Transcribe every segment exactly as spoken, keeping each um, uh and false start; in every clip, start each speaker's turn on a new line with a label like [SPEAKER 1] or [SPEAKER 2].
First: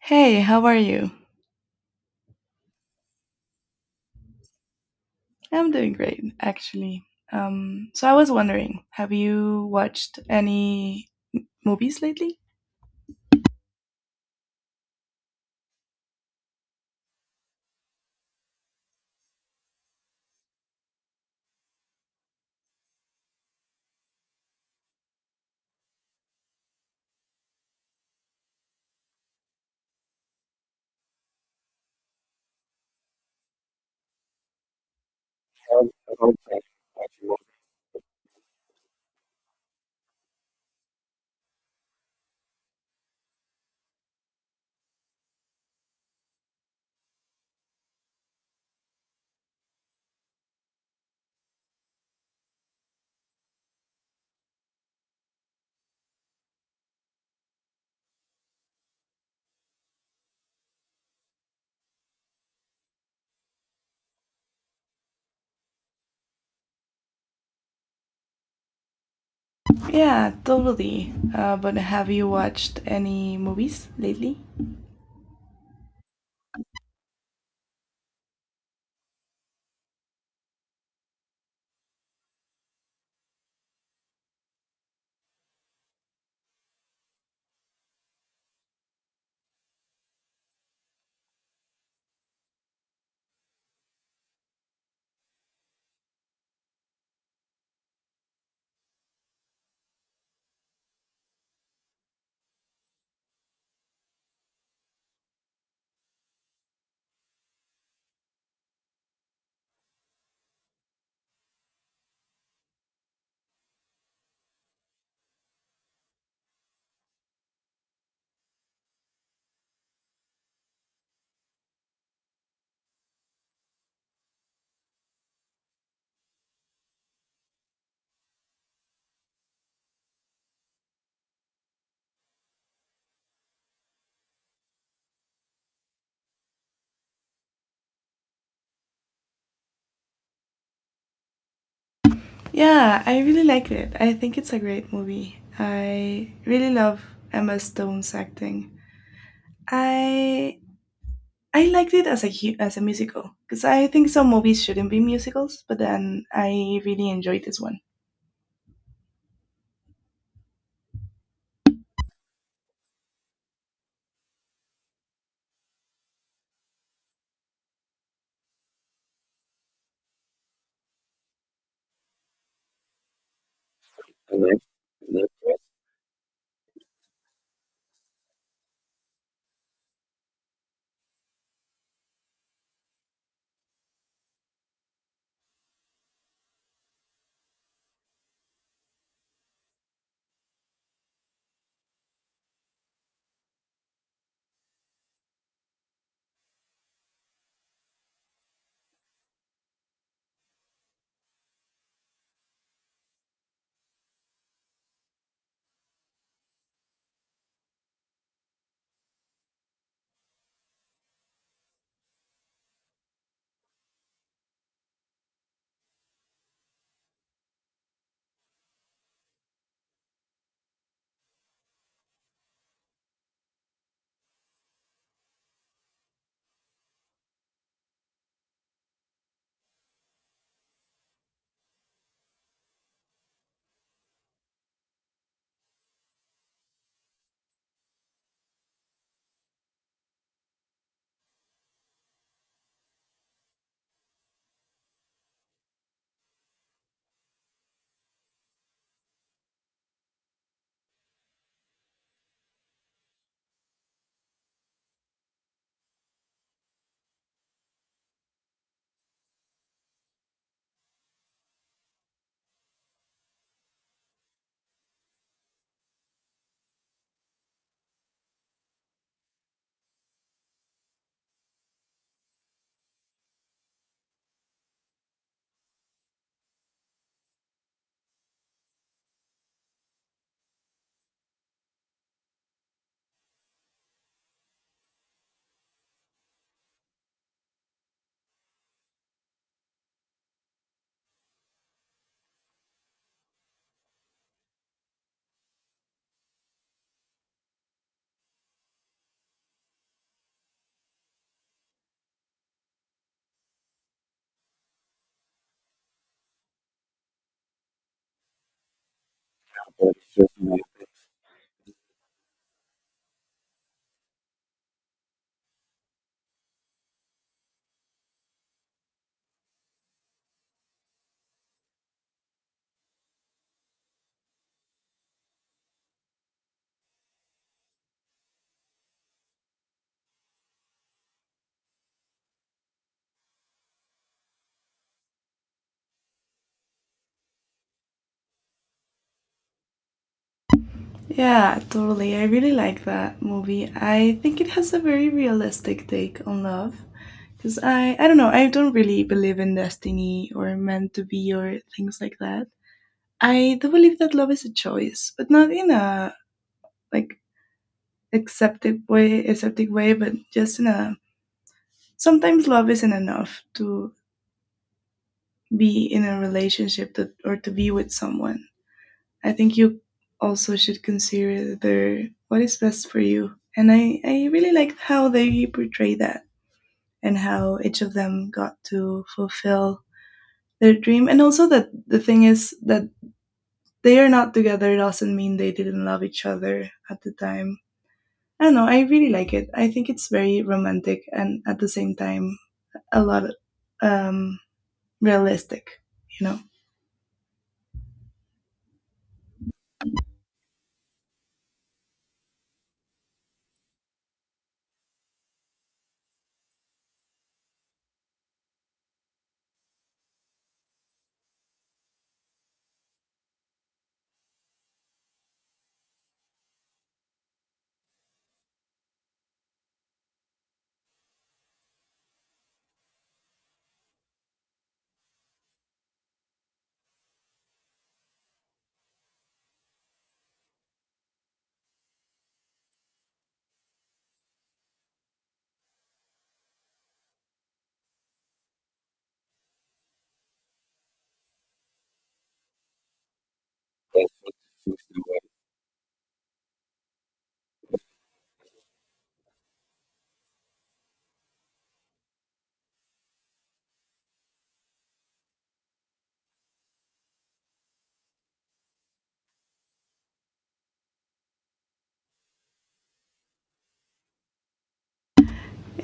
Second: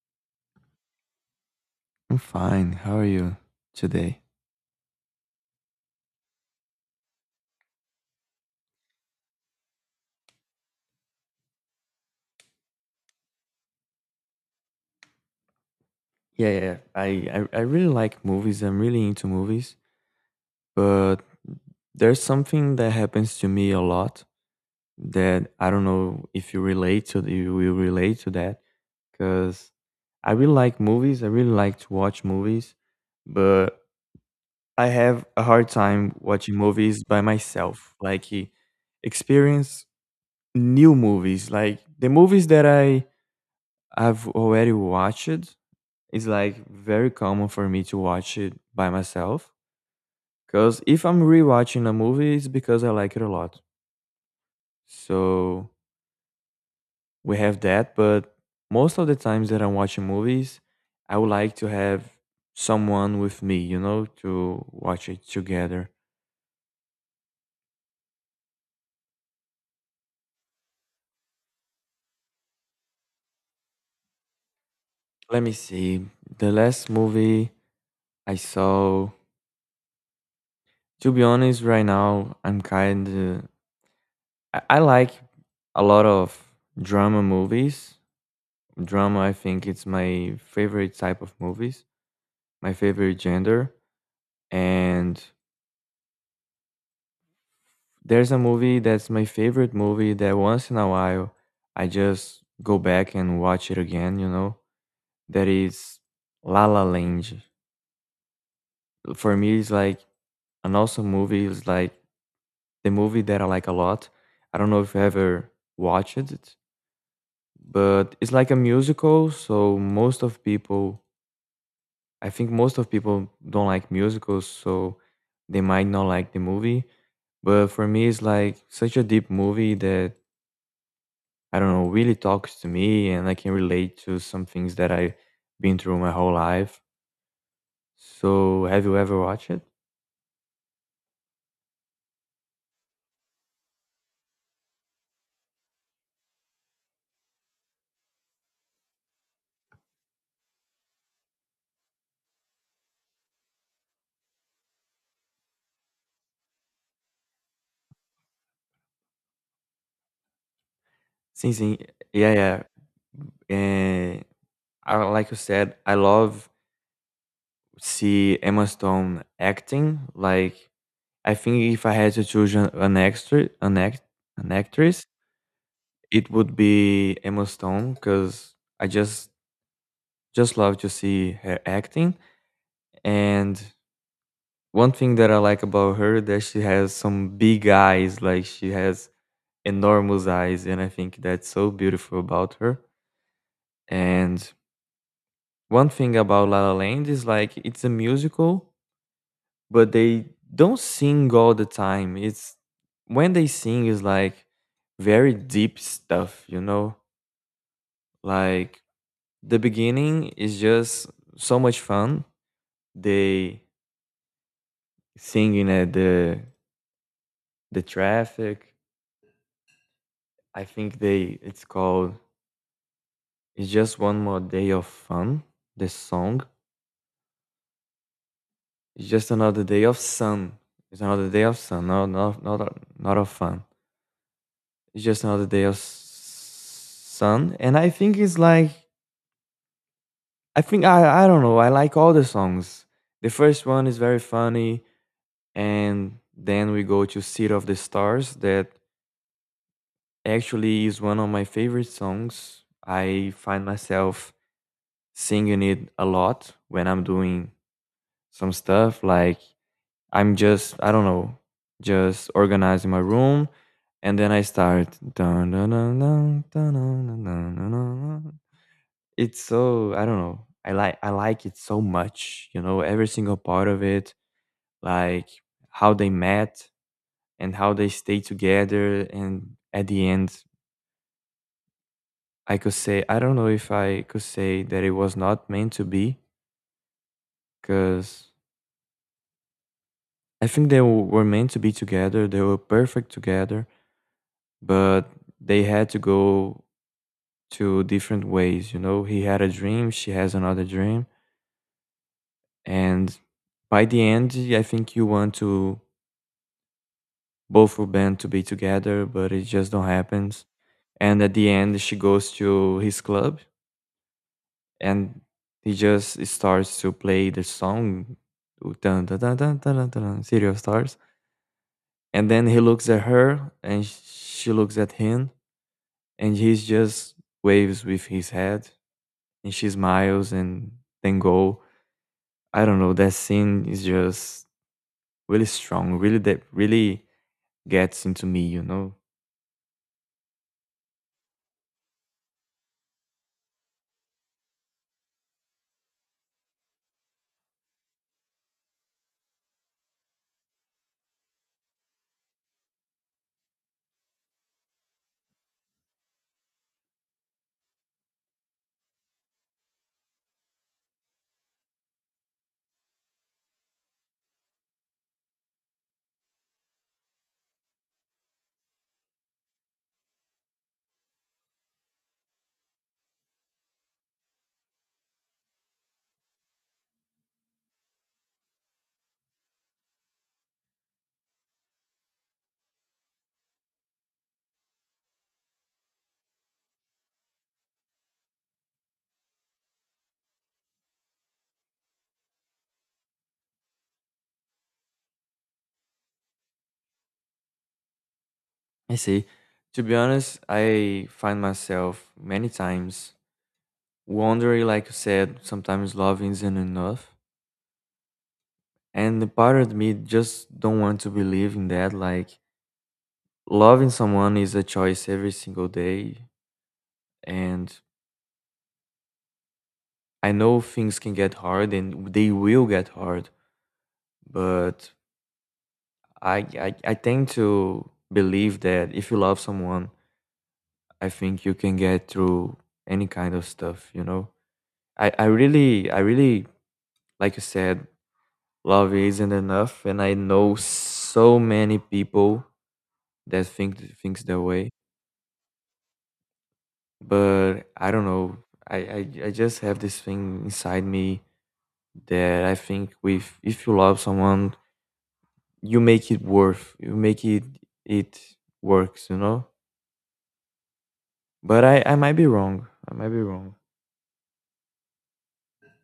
[SPEAKER 1] Hey, how are you?
[SPEAKER 2] I'm fine. How are you today?
[SPEAKER 1] I'm doing great, actually. Um, so I was wondering, have you watched any movies lately?
[SPEAKER 2] Yeah, yeah. I, I, I really like movies. I'm really into movies. But there's something that happens to me a lot that I don't know if you relate to, you will relate to that. Because I really like movies. I really like to watch movies. But I have a hard time watching movies by myself. Like, e- experience new movies. Like, the movies that I, I've already watched, it's like very common for me to watch it by myself. Because if I'm rewatching a movie, it's because I like it a lot. So we have that. But most of the times that I'm watching movies, I would like to have someone with me, you know, to watch it together.
[SPEAKER 1] Yeah, totally. Uh, but have you watched any movies lately?
[SPEAKER 2] Let me see. The last movie I saw, to be honest, right now, I'm kind of. I, I like a lot of drama movies. Drama, I think it's my favorite type of movies, my favorite gender. And there's a movie that's my favorite movie that once in a while I just go back and watch it again, you know? That is La La Land. For me, it's like an awesome movie. It's like the movie that I like a lot. I don't know if you ever watched it, but it's like a musical, so most of people I think most of people don't like musicals, so they might not like the movie. But for me, it's like such a deep movie that I don't know really talks to me, and I can relate to some things that I've been through my whole life. So, have you ever watched it?
[SPEAKER 1] Yeah, I really liked it. I think it's a great movie. I really love Emma Stone's acting. I I liked it as a hu- as a musical because I think some movies shouldn't be musicals, but then I really enjoyed this one.
[SPEAKER 2] Sim, sim. Yeah, yeah. And I, like you said, I love see Emma Stone acting. Like I think if I had to choose an, an extra, an act, an actress, it would be Emma Stone because I just just love to see her acting. And one thing that I like about her that she has some big eyes, like she has enormous eyes, and I think that's so beautiful about her. And one thing about La La Land is like it's a musical, but they don't sing all the time. It's when they sing is like very deep stuff, you know, like the beginning is just so much fun. They singing at the the traffic. I think they it's called it's just one more day of fun. The song it's just another day of sun. It's another day of sun. No, not not not of fun. It's just another day of sun. And I think it's like I think I I don't know. I like all the songs. The first one is very funny, and then we go to City of the Stars that actually, is one of my favorite songs. I find myself singing it a lot when I'm doing some stuff. Like I'm just, I don't know, just organizing my room, and then I start. Dun, dun, dun, dun, dun, dun, dun, dun, dun, dun, it's so I don't know. I like I like it so much. You know, every single part of it, like how they met and how they stay together, and at the end I could say I don't know if I could say that it was not meant to be because I think they w- were meant to be together. They were perfect together, but they had to go to different ways. You know, he had a dream, she has another dream, and by the end, I think you want to both of them to be together, but it just don't happens. And at the end, she goes to his club and he just starts to play the song dun, dun, dun, dun, dun, dun, dun, city of stars and then he looks at her and she looks at him and he just waves with his head and she smiles and then go. I don't know, that scene is just really strong, really that really gets into me, you know.
[SPEAKER 1] Yeah, totally. I really like that movie. I think it has a very realistic take on love. Because I, I don't know, I don't really believe in destiny or meant to be or things like that. I do believe that love is a choice, but not in a like accepted way, accepted way, but just in a sometimes love isn't enough to be in a relationship that, or to be with someone. I think you also should consider what is best for you. And I, I really liked how they portray that and how each of them got to fulfill their dream. And also that the thing is that they are not together doesn't mean they didn't love each other at the time. I don't know, I really like it. I think it's very romantic and at the same time a lot um realistic, you know?
[SPEAKER 2] I see. To be honest, I find myself many times wondering, like you said, sometimes love isn't enough. And the part of me just don't want to believe in that. Like loving someone is a choice every single day. And I know things can get hard and they will get hard. But I I, I tend to believe that if you love someone, I think you can get through any kind of stuff, you know? I, I really I really, like you said, love isn't enough and I know so many people that think thinks that way. But I don't know. I, I I just have this thing inside me that I think with if you love someone, you make it worth. You make it it works. You know. But I I might be wrong. I might be wrong.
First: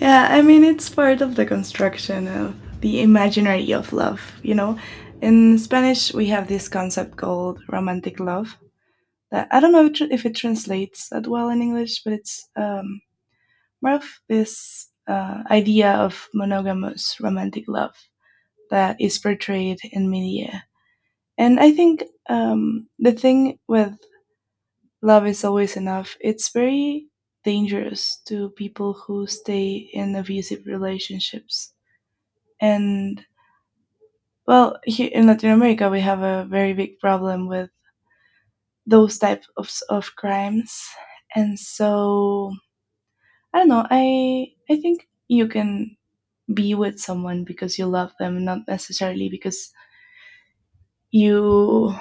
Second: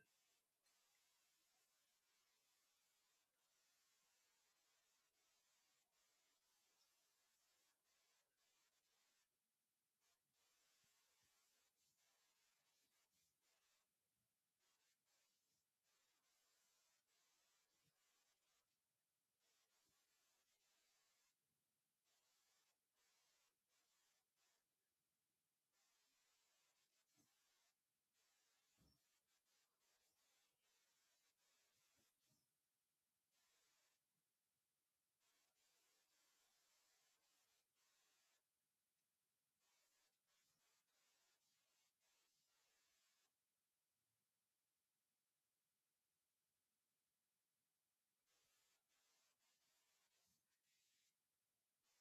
[SPEAKER 1] Yeah, I mean, it's part of the construction of the imaginary of love, you know? In Spanish, we have this concept called romantic love. That I don't know if tr- if it translates that well in English, but it's um, more of this uh, idea of monogamous romantic love that is portrayed in media. And I think, um, the thing with love is always enough, it's very dangerous to people who stay in abusive relationships. And, well, here in Latin America, we have a very big problem with those type of, s- of crimes. And so, I don't know, i i think you can be with someone because you love them, not necessarily because you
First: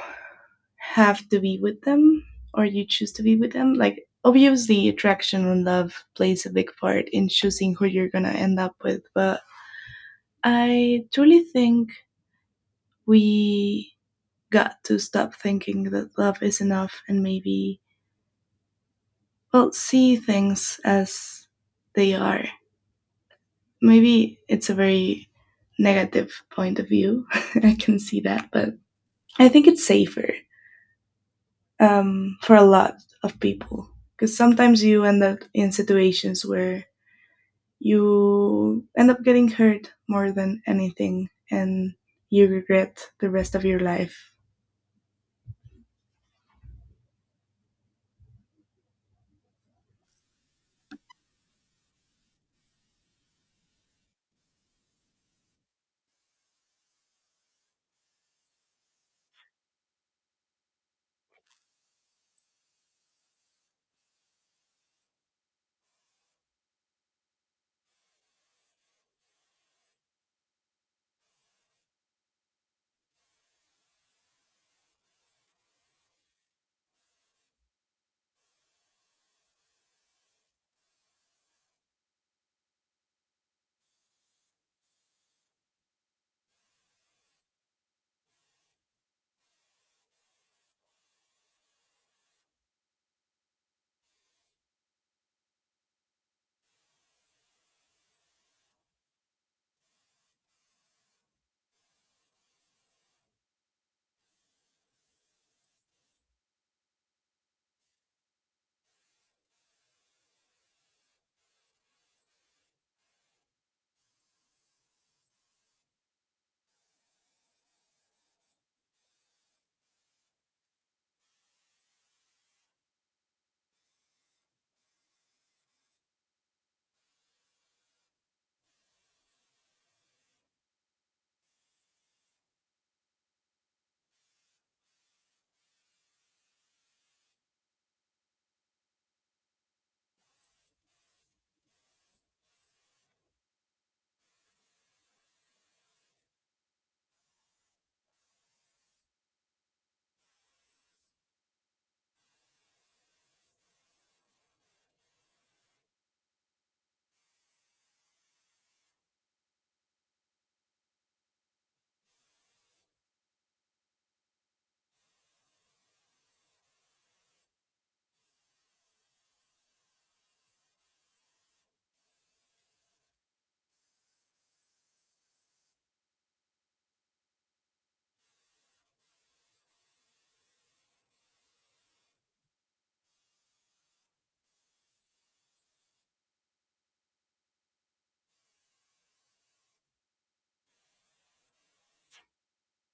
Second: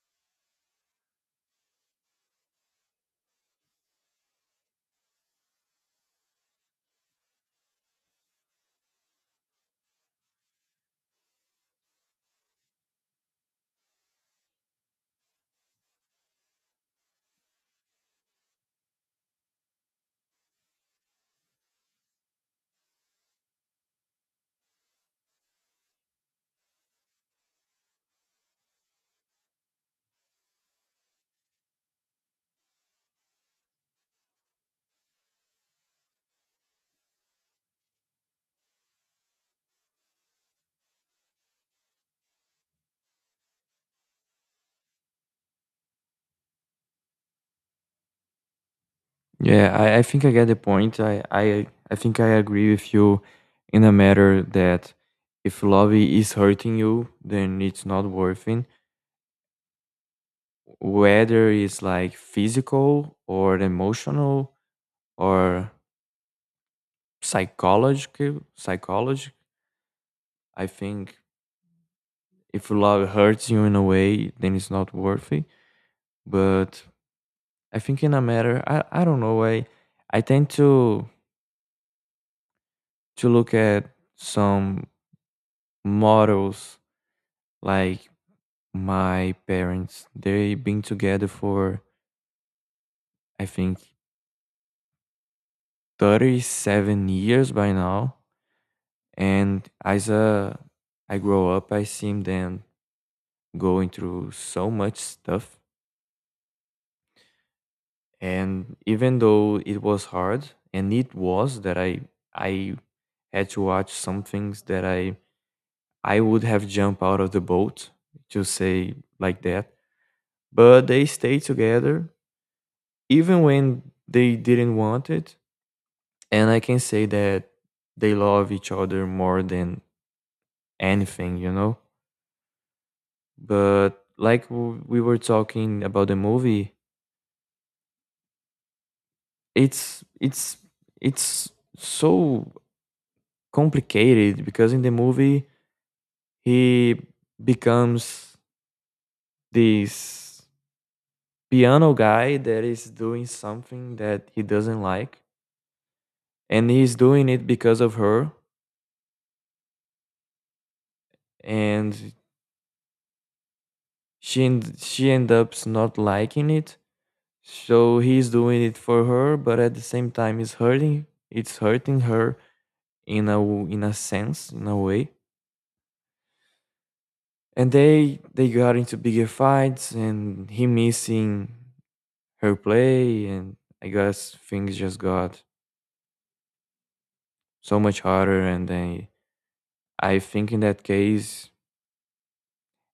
[SPEAKER 1] have to be with them or you choose to be with them. Like, obviously attraction and love plays a big part in choosing who you're gonna end up with, but I truly think we got to stop thinking that love is enough and maybe, well, see things as they are. Maybe it's a very negative point of view. I can see that, but I think it's safer, um, for a lot of people, because sometimes you end up in situations where you end up getting hurt more than anything and you regret the rest of your life.
[SPEAKER 2] Yeah, I, I think I get the point. I, I I think I agree with you in a matter that if love is hurting you, then it's not worth it. Whether it's like physical or emotional or psychological psychology. I think if love hurts you in a way then it's not worth it. But I think in a matter i, I don't know. I i tend to to look at some models like my parents they've been together for I think thirty-seven years by now and as a I grow up I seen them going through so much stuff and even though it was hard and it was that i I had to watch some things that i I would have jumped out of the boat to say like that, but they stayed together even when they didn't want it. And I can say that they love each other more than anything, you know. But like w- we were talking about the movie, it's it's it's so complicated because in the movie he becomes this piano guy that is doing something that he doesn't like and he's doing it because of her. And she end- she ends up not liking it, so he's doing it for her but at the same time it's hurting it's hurting her in a w- in a sense, in a way. And they they got into bigger fights and he missing her play. And I guess things just got so much harder and then I think in that case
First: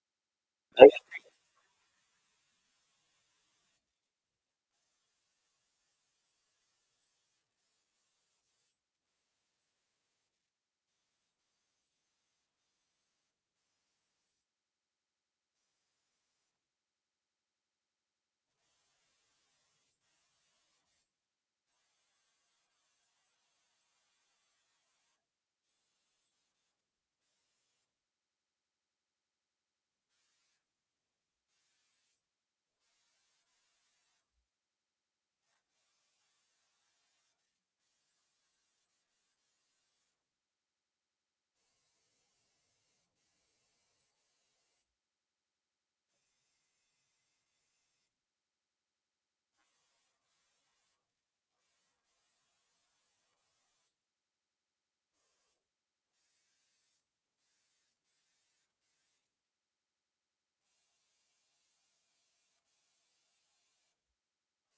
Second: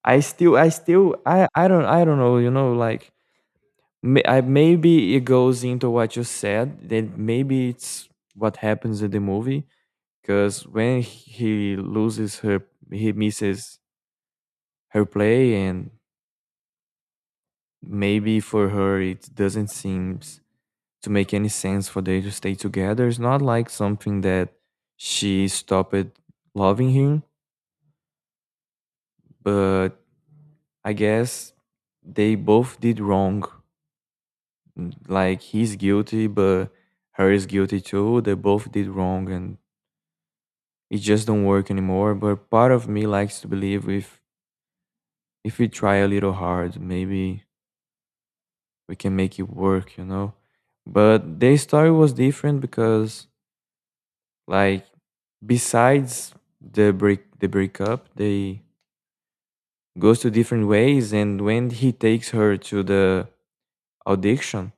[SPEAKER 2] I still I still I I don't I don't know, you know, like may, I, maybe it goes into what you said, that maybe it's what happens in the movie. Because when he loses her he misses her play and maybe for her it doesn't seem to make any sense for they to stay together. It's not like something that she stopped loving him, but I guess they both did wrong. Mm, Like he's guilty, but her is guilty too. They both did wrong, and it just don't work anymore. But part of me likes to believe if if we try a little hard, maybe we can make it work. You know. But their story was different because, like, besides the break the breakup, they goes to different ways. And when he takes her to the audition,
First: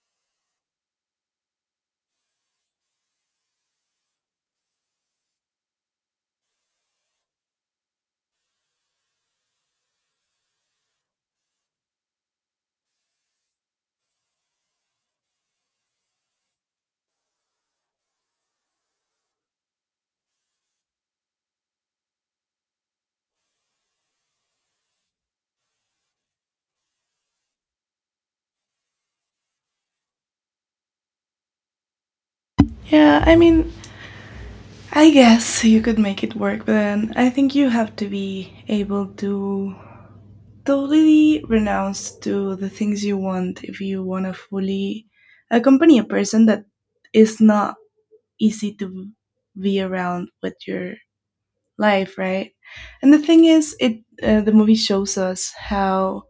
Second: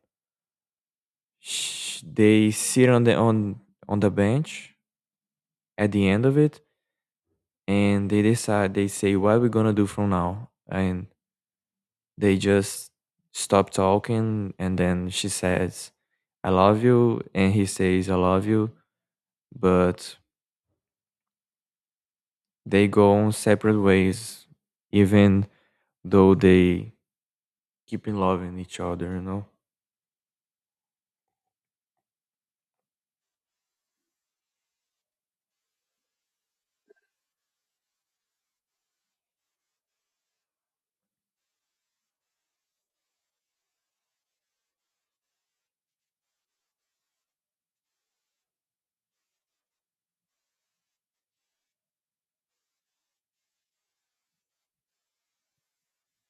[SPEAKER 2] sh- they sit on the on on the bench at the end of it, and they decide they say what are we gonna do from now. And they just stop talking and then she says I love you and he says I love you, but they go on separate ways even though they keep in loving each other, you know.
[SPEAKER 1] Yeah, I mean, I guess you could make it work, but then I think you have to be able to totally renounce to the things you want if you want to fully accompany a person that is not easy to be around with your life, right? And the thing is, it uh, the movie shows us how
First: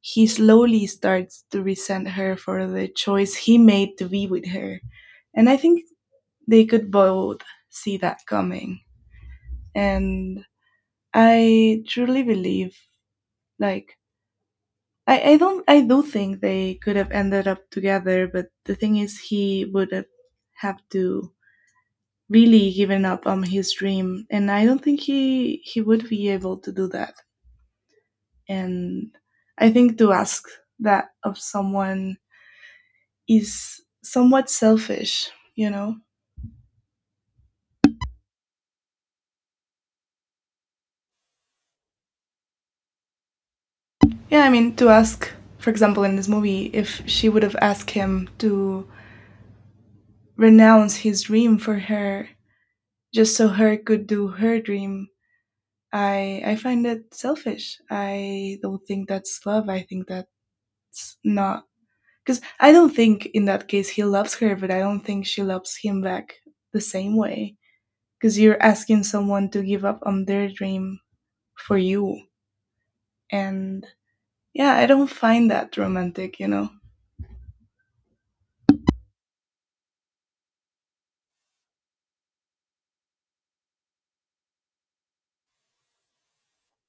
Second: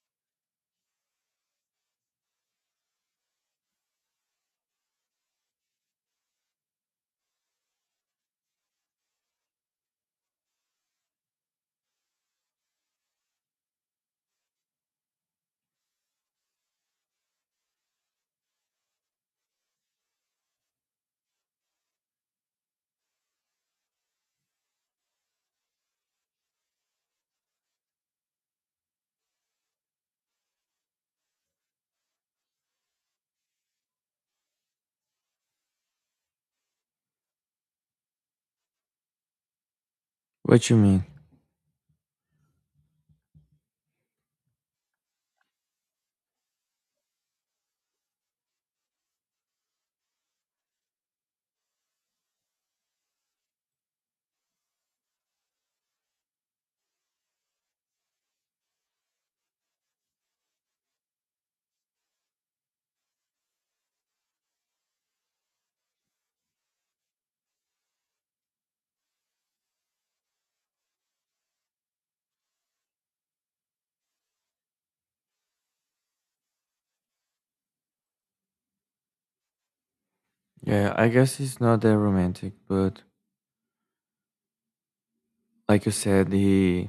[SPEAKER 1] he slowly starts to resent her for the choice he made to be with her, and I think they could both see that coming. And I truly believe, like, I, I don't I do think they could have ended up together, but the thing is he would have have to really given up on his dream, and I don't think he he would be able to do that. And I think to ask that of someone is somewhat selfish, you know?
[SPEAKER 2] What you mean?
[SPEAKER 1] Yeah, I mean, to ask, for example, in this movie, if she would have asked him to renounce his dream for her just so her could do her dream. I I find it selfish. I don't think that's love. I think that's not, because I don't think in that case he loves her, but I don't think she loves him back the same way. Because you're asking someone to give up on their dream for you, and yeah, I don't find that romantic. You know.
[SPEAKER 2] Yeah, I guess it's not that romantic, but like you said he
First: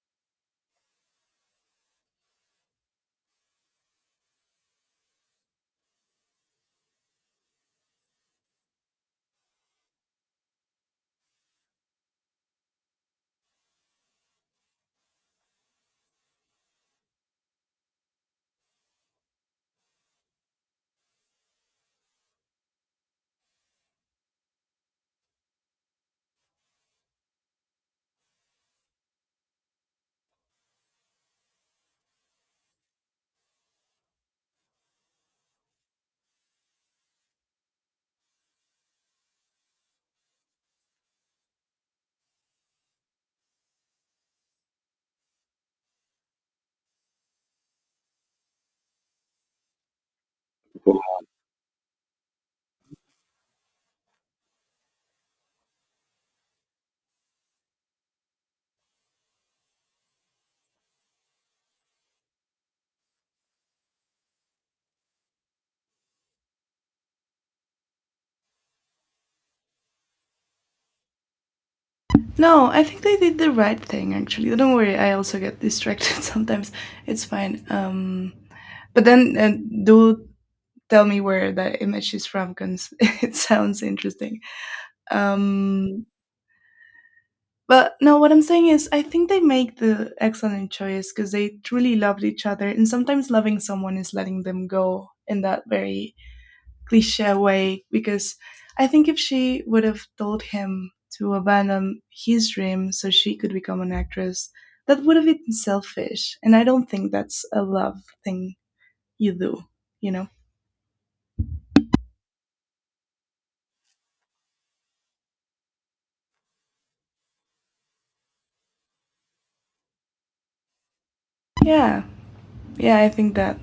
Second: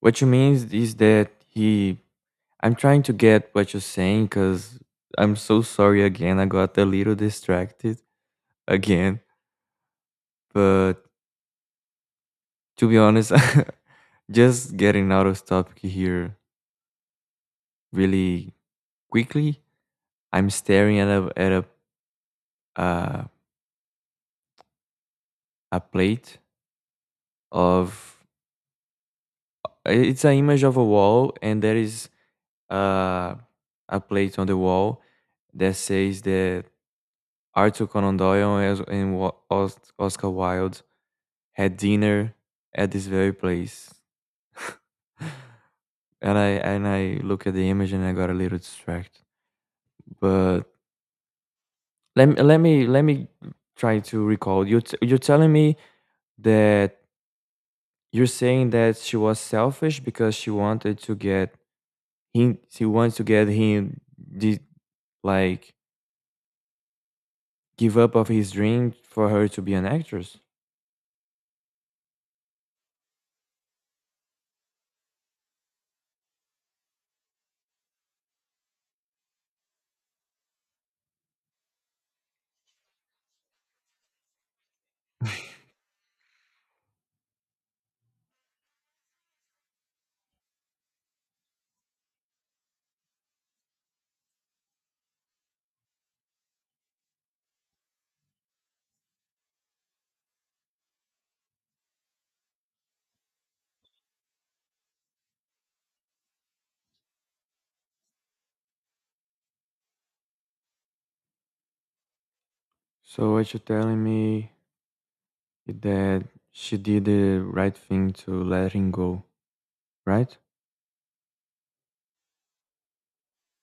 [SPEAKER 2] what you mean is, is that he I'm trying to get what you're saying because I'm so sorry again. I got a little distracted again. But to be honest, just getting out of topic here really quickly. I'm staring at a at a uh, a plate of it's an image of a wall, and there is uh, a plate on the wall that says that Arthur Conan Doyle and Os- and Wa- Os- Oscar Wilde had dinner at this very place. And I and I look at the image and I got a little distracted. But let me let me let me try to recall. You t- you're telling me that you're saying that she was selfish because she wanted to get him. She wants to get him. The, like give up of his dream for her to be an actress.
[SPEAKER 1] No, I think they did the right thing actually. Don't worry, I also get distracted sometimes. It's fine. Um, but then uh, do tell me where that image is from because it sounds interesting. Um, but no, what I'm saying is, I think they make the excellent choice because they truly loved each other, and sometimes loving someone is letting them go in that very cliche way. Because I think if she would have told him to abandon his dream so she could become an actress, that would have been selfish, and I don't think that's a love thing you do, you know?
[SPEAKER 2] So what you're telling me is that she did the right thing to let him go, right?
[SPEAKER 1] Yeah, yeah, I think that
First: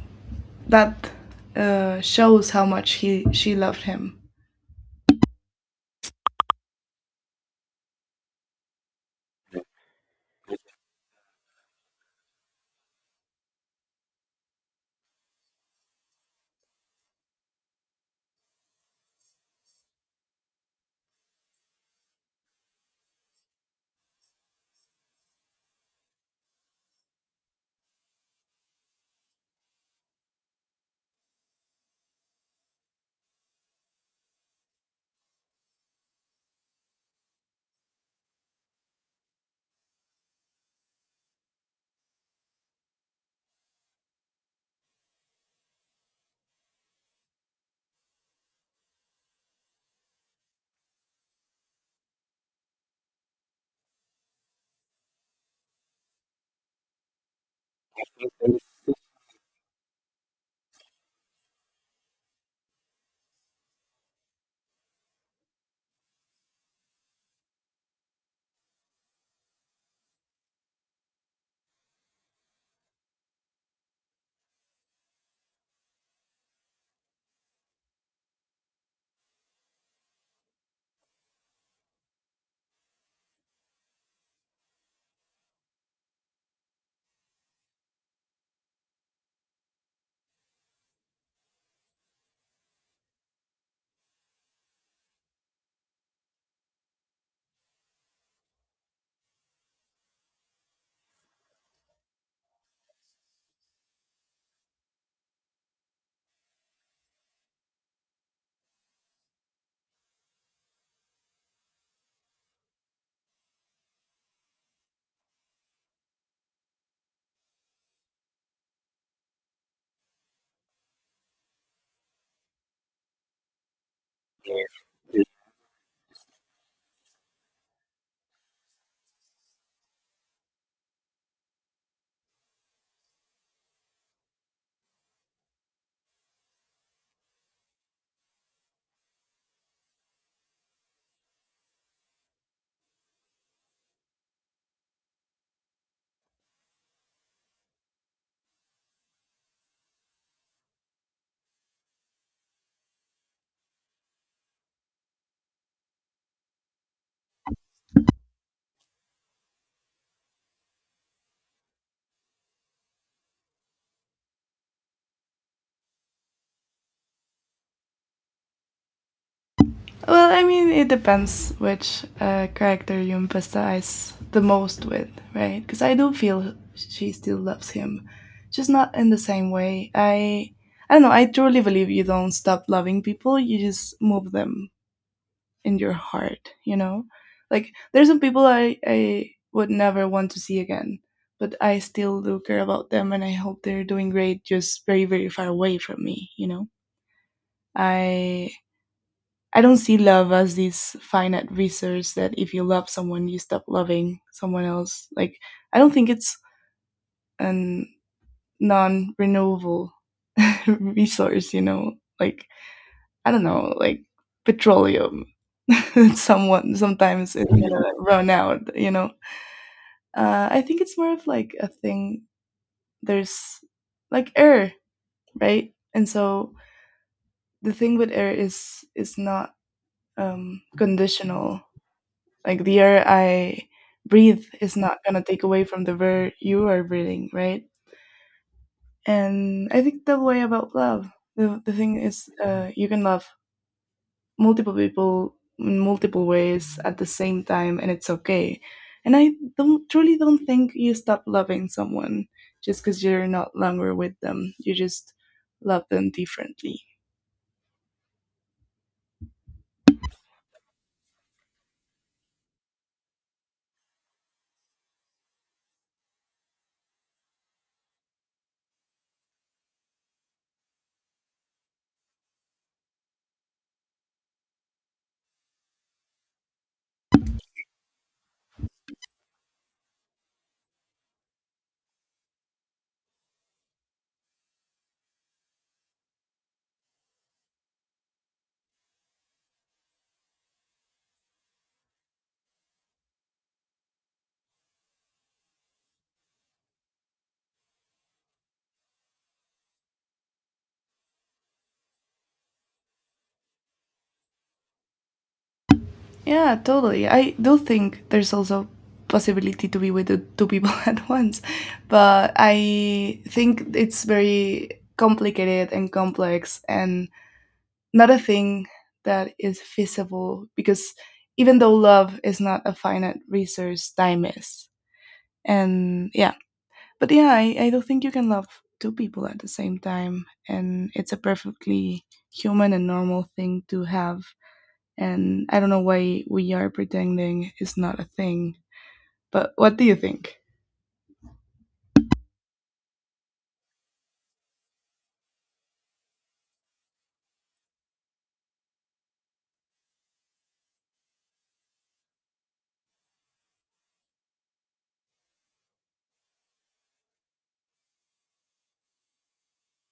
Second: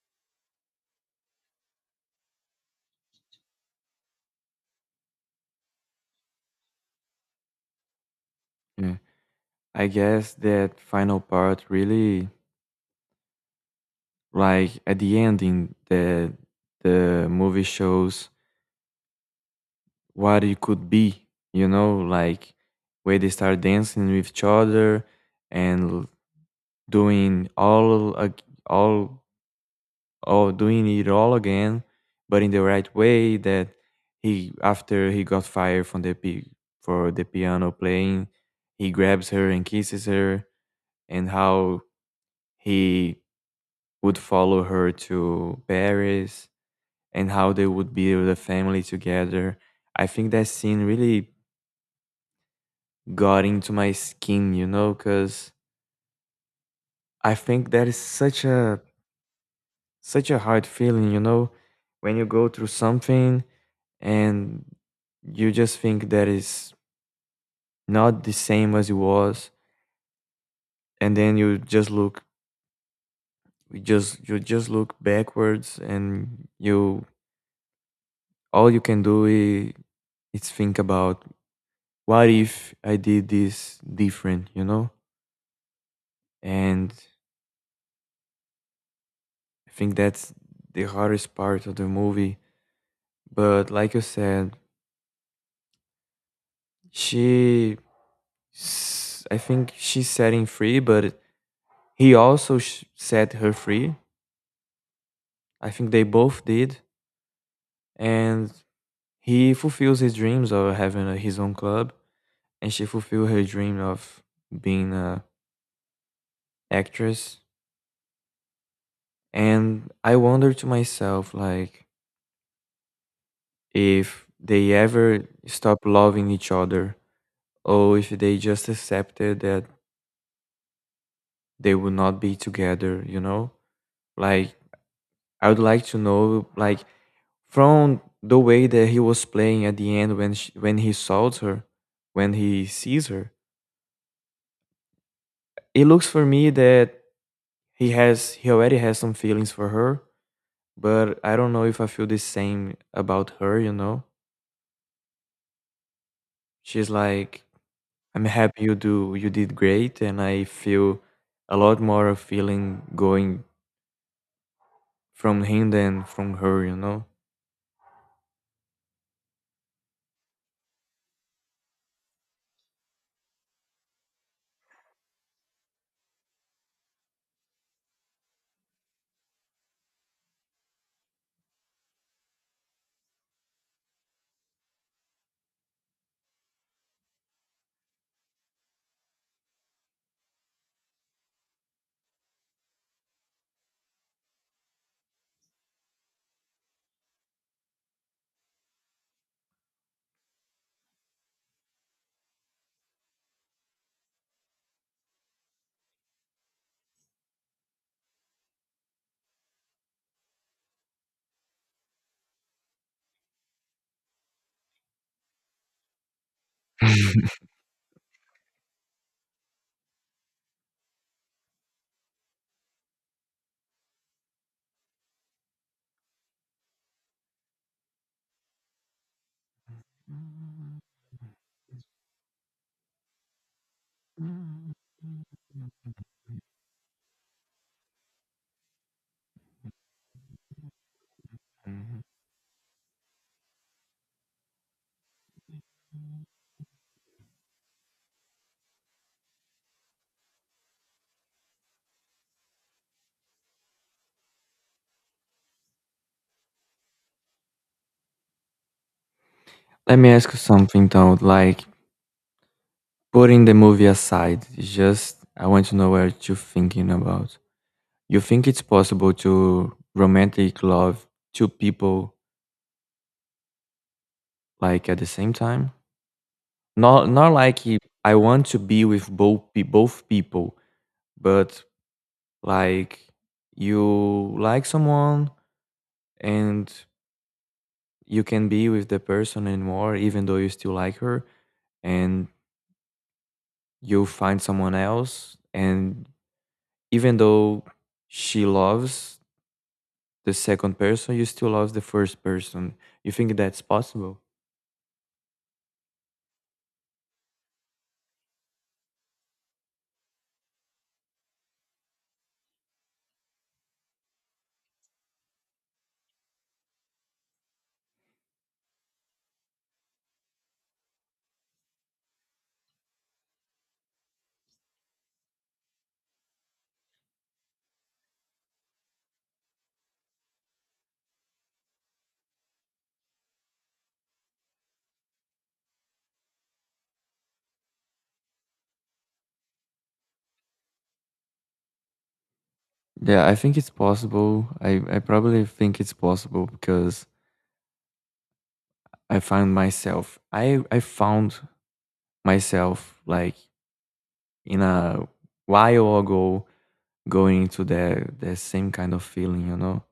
[SPEAKER 1] that uh, shows how much he she loved him.
[SPEAKER 2] Yeah. I guess that final part really, like at the ending, the the movie shows what it could be, you know, like where they start dancing with each other and l- doing all ag- all all doing it all again, but in the right way that he after he got fired from the pi- for the piano playing, he grabs her and kisses her, and how he would follow her to Paris and how they would build a family together. I think that scene really got into my skin, you know, because I think that is such a such a hard feeling, you know. When you go through something and you just think that is not the same as it was, and then you just look you just you just look backwards and you all you can do is, is think about what if I did this different, you know? And I think that's the hardest part of the movie. But like you said, she, s- I think she's setting free, but he also sh- set her free. I think they both did. And he fulfills his dreams of having a, his own club, and she fulfilled her dream of being a actress. And I wonder to myself, like, if they ever stop loving each other, or if they just accepted that they would not be together, you know? Like, I would like to know, like, from the way that he was playing at the end when she, when he saws her, when he sees her, it looks for me that he has he already has some feelings for her, but I don't know if I feel the same about her, you know? She's like, I'm happy you do you did great, and I feel a lot more of feeling going from him than from her, you know?
[SPEAKER 1] Well, I mean, it depends which uh, character you empathize the most with, right? Because I do feel she still loves him, just not in the same way. I I don't know. I truly believe you don't stop loving people; you just move them in your heart, you know? Like, there's some people i i would never want to see again, but I still do care about them, and I hope they're doing great, just very very far away from me, you know? I i don't see love as this finite resource that if you love someone you stop loving someone else. Like, I don't think it's an non-renewable resource, you know? Like, I don't know, like petroleum. Someone sometimes it's gonna run out, you know? Uh, I think it's more of like a thing. There's, like, air, right? And so the thing with air is is not, um,
[SPEAKER 2] Mhm.
[SPEAKER 1] conditional. Like, the air I breathe is not gonna take away from the air you are breathing, right? And I think the way about love, the the thing is, uh, you can love multiple people in multiple ways at the same time, and it's okay. And I don't truly don't think you stop loving someone just because you're not longer with them. You just love them differently.
[SPEAKER 2] Let me ask you something though, like, putting the movie aside, just I want to know what you're thinking about. You think it's possible to romantic love two people, like, at the same time? Not not like he- I want to be with both pe- both people, but, like, you like someone, and you can be with the person anymore even though you still like her, and you find someone else, and even though she loves the second person, you still love the first person. You think that's possible?
[SPEAKER 1] Yeah, totally. I do think there's also possibility to be with the two people at once, but I think it's very complicated and complex and not a thing that is feasible, because even though love is not a finite resource, time is. And yeah, but yeah, I, I don't think you can love two people at the same time. And it's a perfectly human and normal thing to have. And I don't know why we are pretending it's not a thing. But what do you think?
[SPEAKER 2] Yeah, I think it's possible. i, I probably think it's possible because i found myself i i found myself, like, in a while ago going into that that same kind of feeling, you know.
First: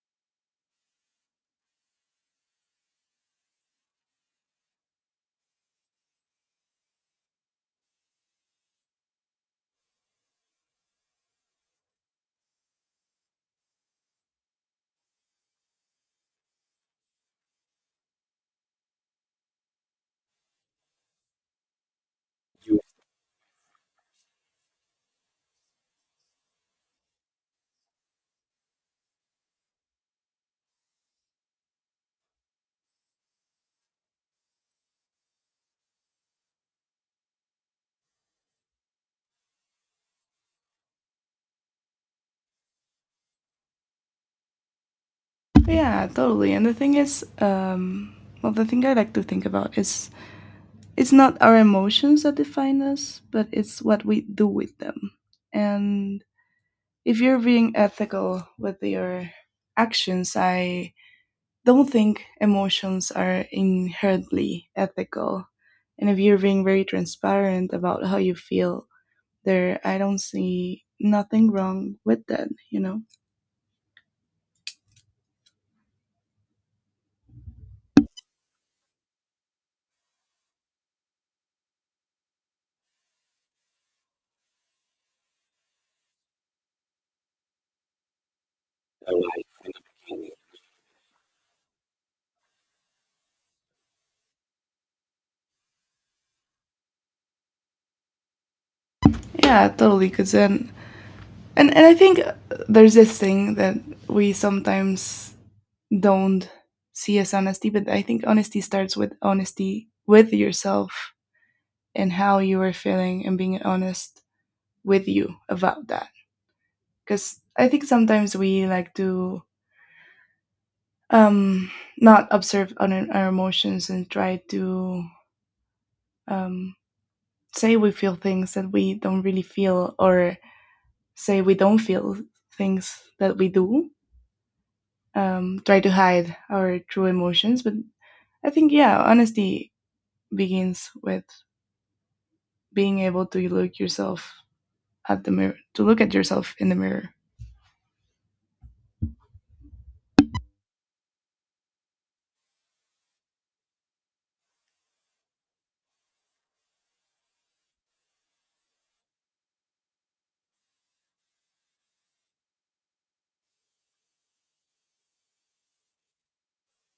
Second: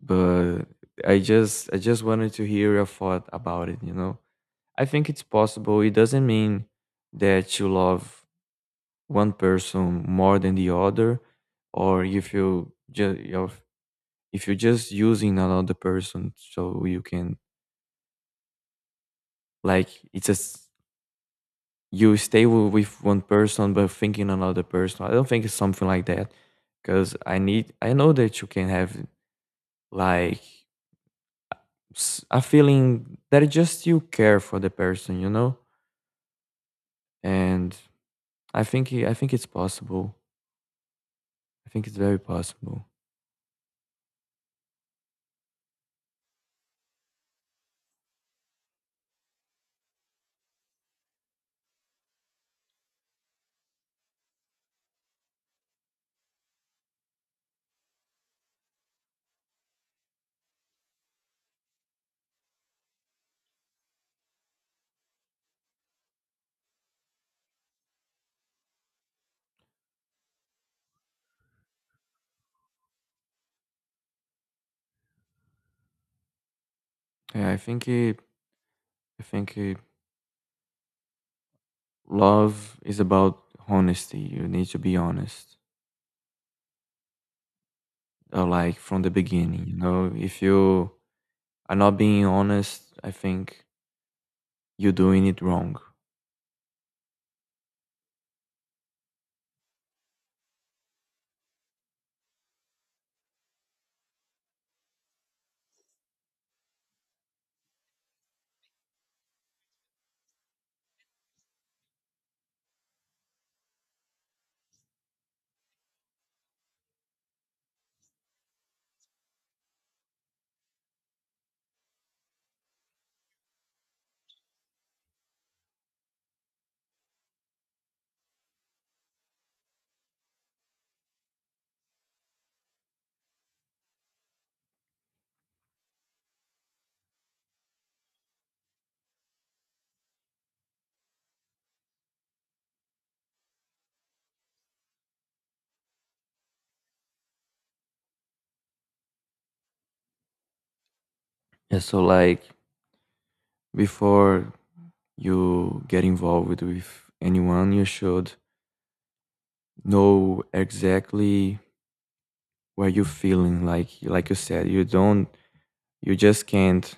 [SPEAKER 2] But I just I just wanted to hear your thought about it, you know. I think it's possible. It doesn't mean that you love one person more than the other, or if you just you're, if you're just using another person so you can, like, it's just you stay wi- with one person but thinking another person. I don't think it's something like that, because I need I know that you can have, like, s- a feeling that it just you care for the person, you know? And I think i- I think it's possible. I think it's very possible.
[SPEAKER 1] Yeah, totally. And the thing is, um, well, the thing I like to think about is it's not our emotions that define us, but it's what we do with them. And if you're being ethical with your actions, I don't think emotions are inherently ethical. And if you're being very transparent about how you feel there, I don't see nothing wrong with that, you know?
[SPEAKER 2] Yeah, I think it, I think it, love is about honesty. You need to be honest, uh, like, from the beginning. You know, if you are not being honest, I think you're doing it wrong.
[SPEAKER 1] Yeah, totally. Because then, and, and I think there's this thing that we sometimes don't see as honesty, but I think honesty starts with honesty with yourself and how you are feeling, and being honest with you about that. Because I think sometimes we like to, um, not observe on our emotions, and try to, um, say we feel things that we don't really feel, or say we don't feel things that we do. Um, try to hide our true emotions, but I think, yeah, honesty begins with being able to look yourself at the mirror to look at yourself in the mirror.
[SPEAKER 2] Yeah. So, like, before you get involved with anyone, you should know exactly where you're feeling, like like you said, you don't, you just can't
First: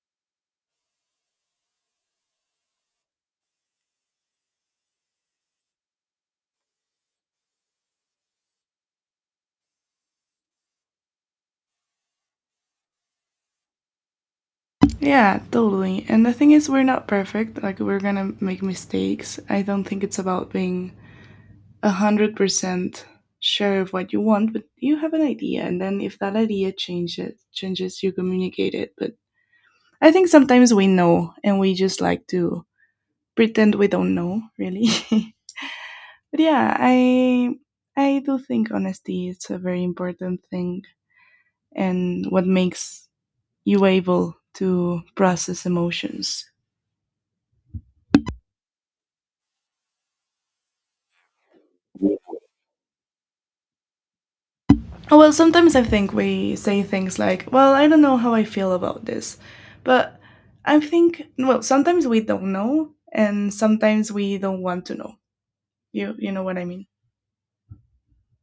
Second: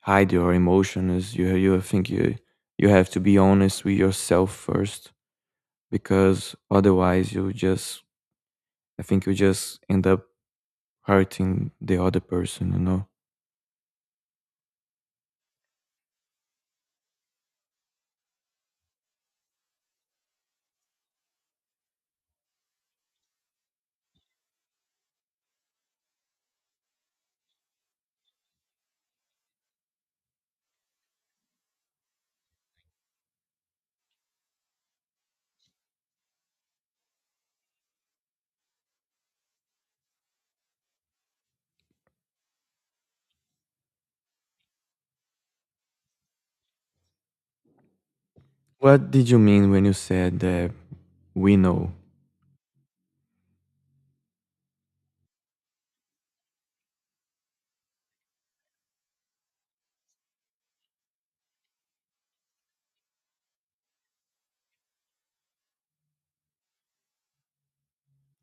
[SPEAKER 2] hide your emotions. You you think you you have to be honest with yourself first, because otherwise you just, I think you just end up hurting the other person, you know?
[SPEAKER 1] Yeah, totally. And the thing is, we're not perfect. Like, we're gonna make mistakes. I don't think it's about being a hundred percent sure of what you want, but you have an idea. And then if that idea changes changes you communicate it. But I think sometimes we know, and we just like to pretend we don't know really. But yeah, i i do think honesty is a very important thing. And what makes you able to process emotions?
[SPEAKER 2] What did you mean when you said that we know?
[SPEAKER 1] Oh, well, sometimes I think we say things like, well, I don't know how I feel about this. But I think, well, sometimes we don't know and sometimes we don't want to know. You, you know what I mean?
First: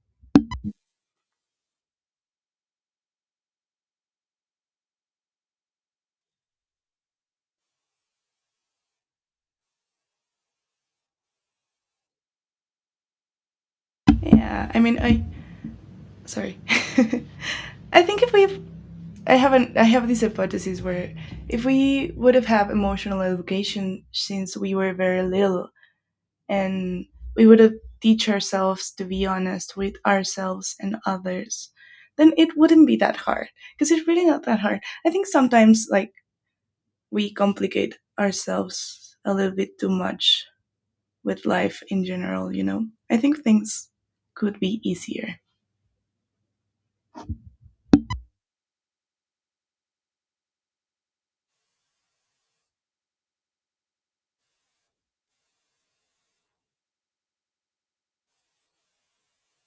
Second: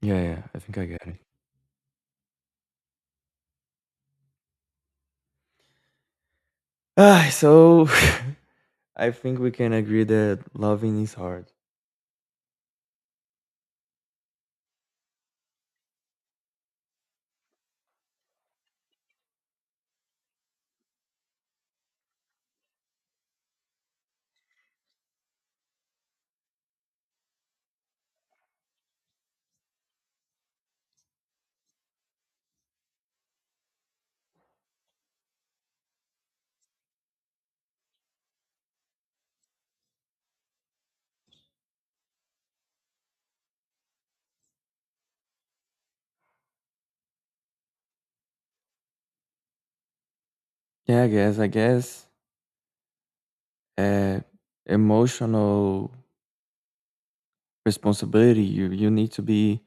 [SPEAKER 2] Yeah, yeah, I think I get it. Ah, so I think we can agree that loving is hard.
[SPEAKER 1] Yeah, I mean, I, sorry. I think if we I haven't, I have this hypothesis where if we would have had emotional education since we were very little, and we would teach ourselves to be honest with ourselves and others, then it wouldn't be that hard, because it's really not that hard. I think sometimes, like, we complicate ourselves a little bit too much with life in general, you know? I think things could be easier.
[SPEAKER 2] Yeah, i guess I guess, uh, emotional responsibility, you you need to be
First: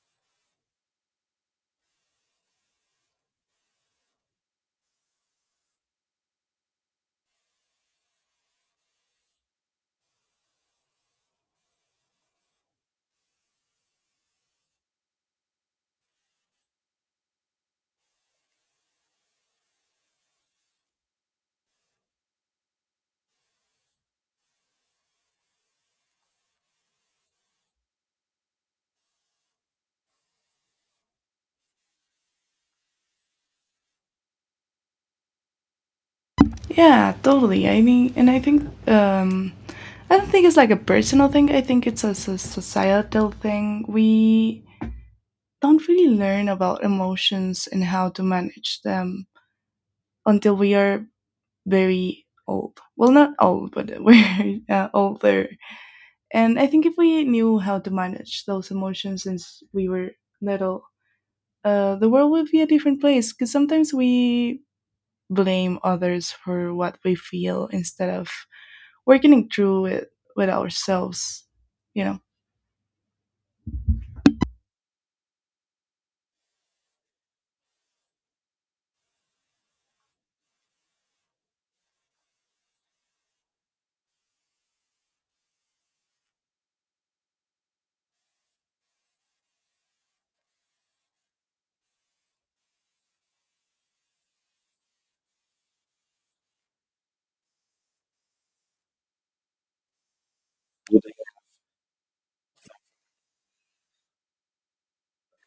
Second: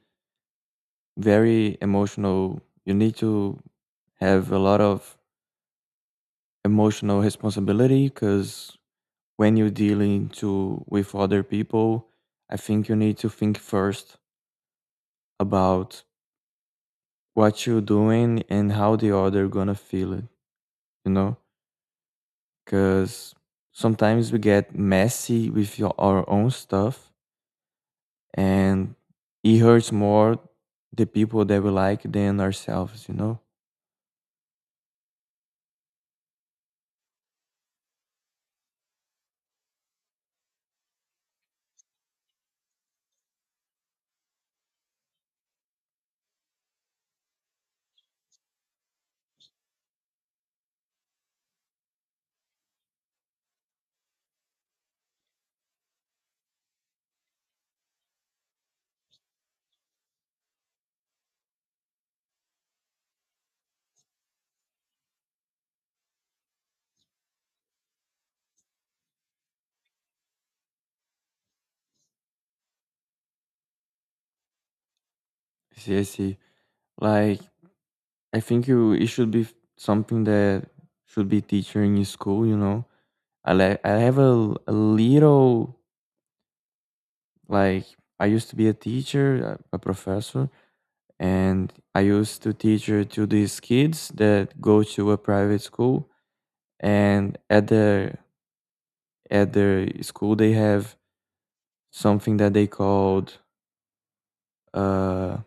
[SPEAKER 2] very emotional, you need to have a lot of emotional responsibility, because when you're dealing to with other people, I think you need to think first about what you're doing and how the other gonna feel it, you know? Because sometimes we get messy with your, our own stuff, and it hurts more the people that we like than ourselves, you know.
[SPEAKER 1] Yeah, totally. I mean, and I think, um, I don't think it's like a personal thing. I think it's a, s- societal thing. We don't really learn about emotions and how to manage them until we are very old. Well, not old, but we're, uh, older. And I think if we knew how to manage those emotions since we were little, uh, the world would be a different place. Because sometimes we blame others for what we feel, instead of working through it with ourselves, you know?
[SPEAKER 2] I see, I see. Like, I think you it should be something that should be teacher in school, you know. I like I have a, a little like I used to be a teacher, a, a professor, and I used to teach her to these kids that go to a private school, and at their at their school they have something that they called, uh,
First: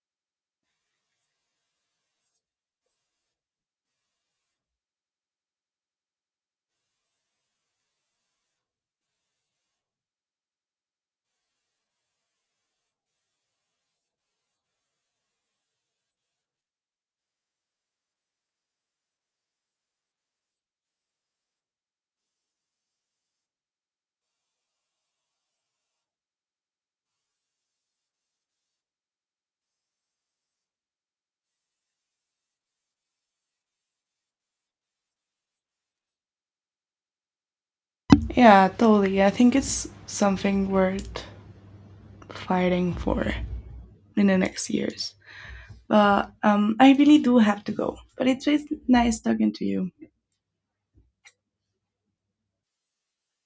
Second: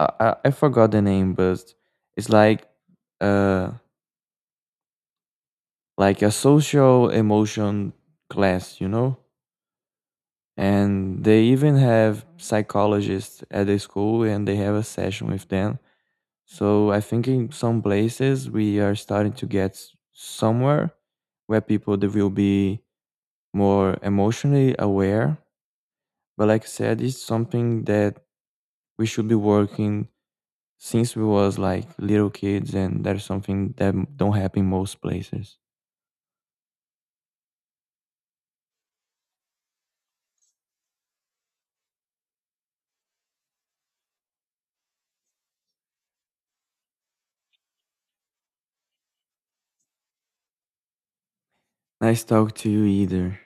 [SPEAKER 2] I, I I forgot the name, but it's like, uh, like a social emotion class, you know? And they even have psychologists at the school, and they have a session with them. So I think in some places we are starting to get s- somewhere where people they will be more emotionally aware. But like I said, it's something that we should be working since we was like little kids, and that's something that m- don't happen most places.
[SPEAKER 1] Yeah, totally. I think it's something worth fighting for in the next years. But um, I really do have to go. But it's has nice talking to you.
[SPEAKER 2] Nice talk to you either.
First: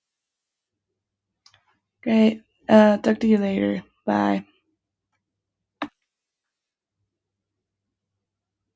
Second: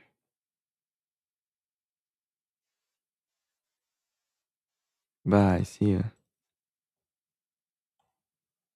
[SPEAKER 1] Okay, uh, talk to you later. Bye.
[SPEAKER 2] Bye, see ya.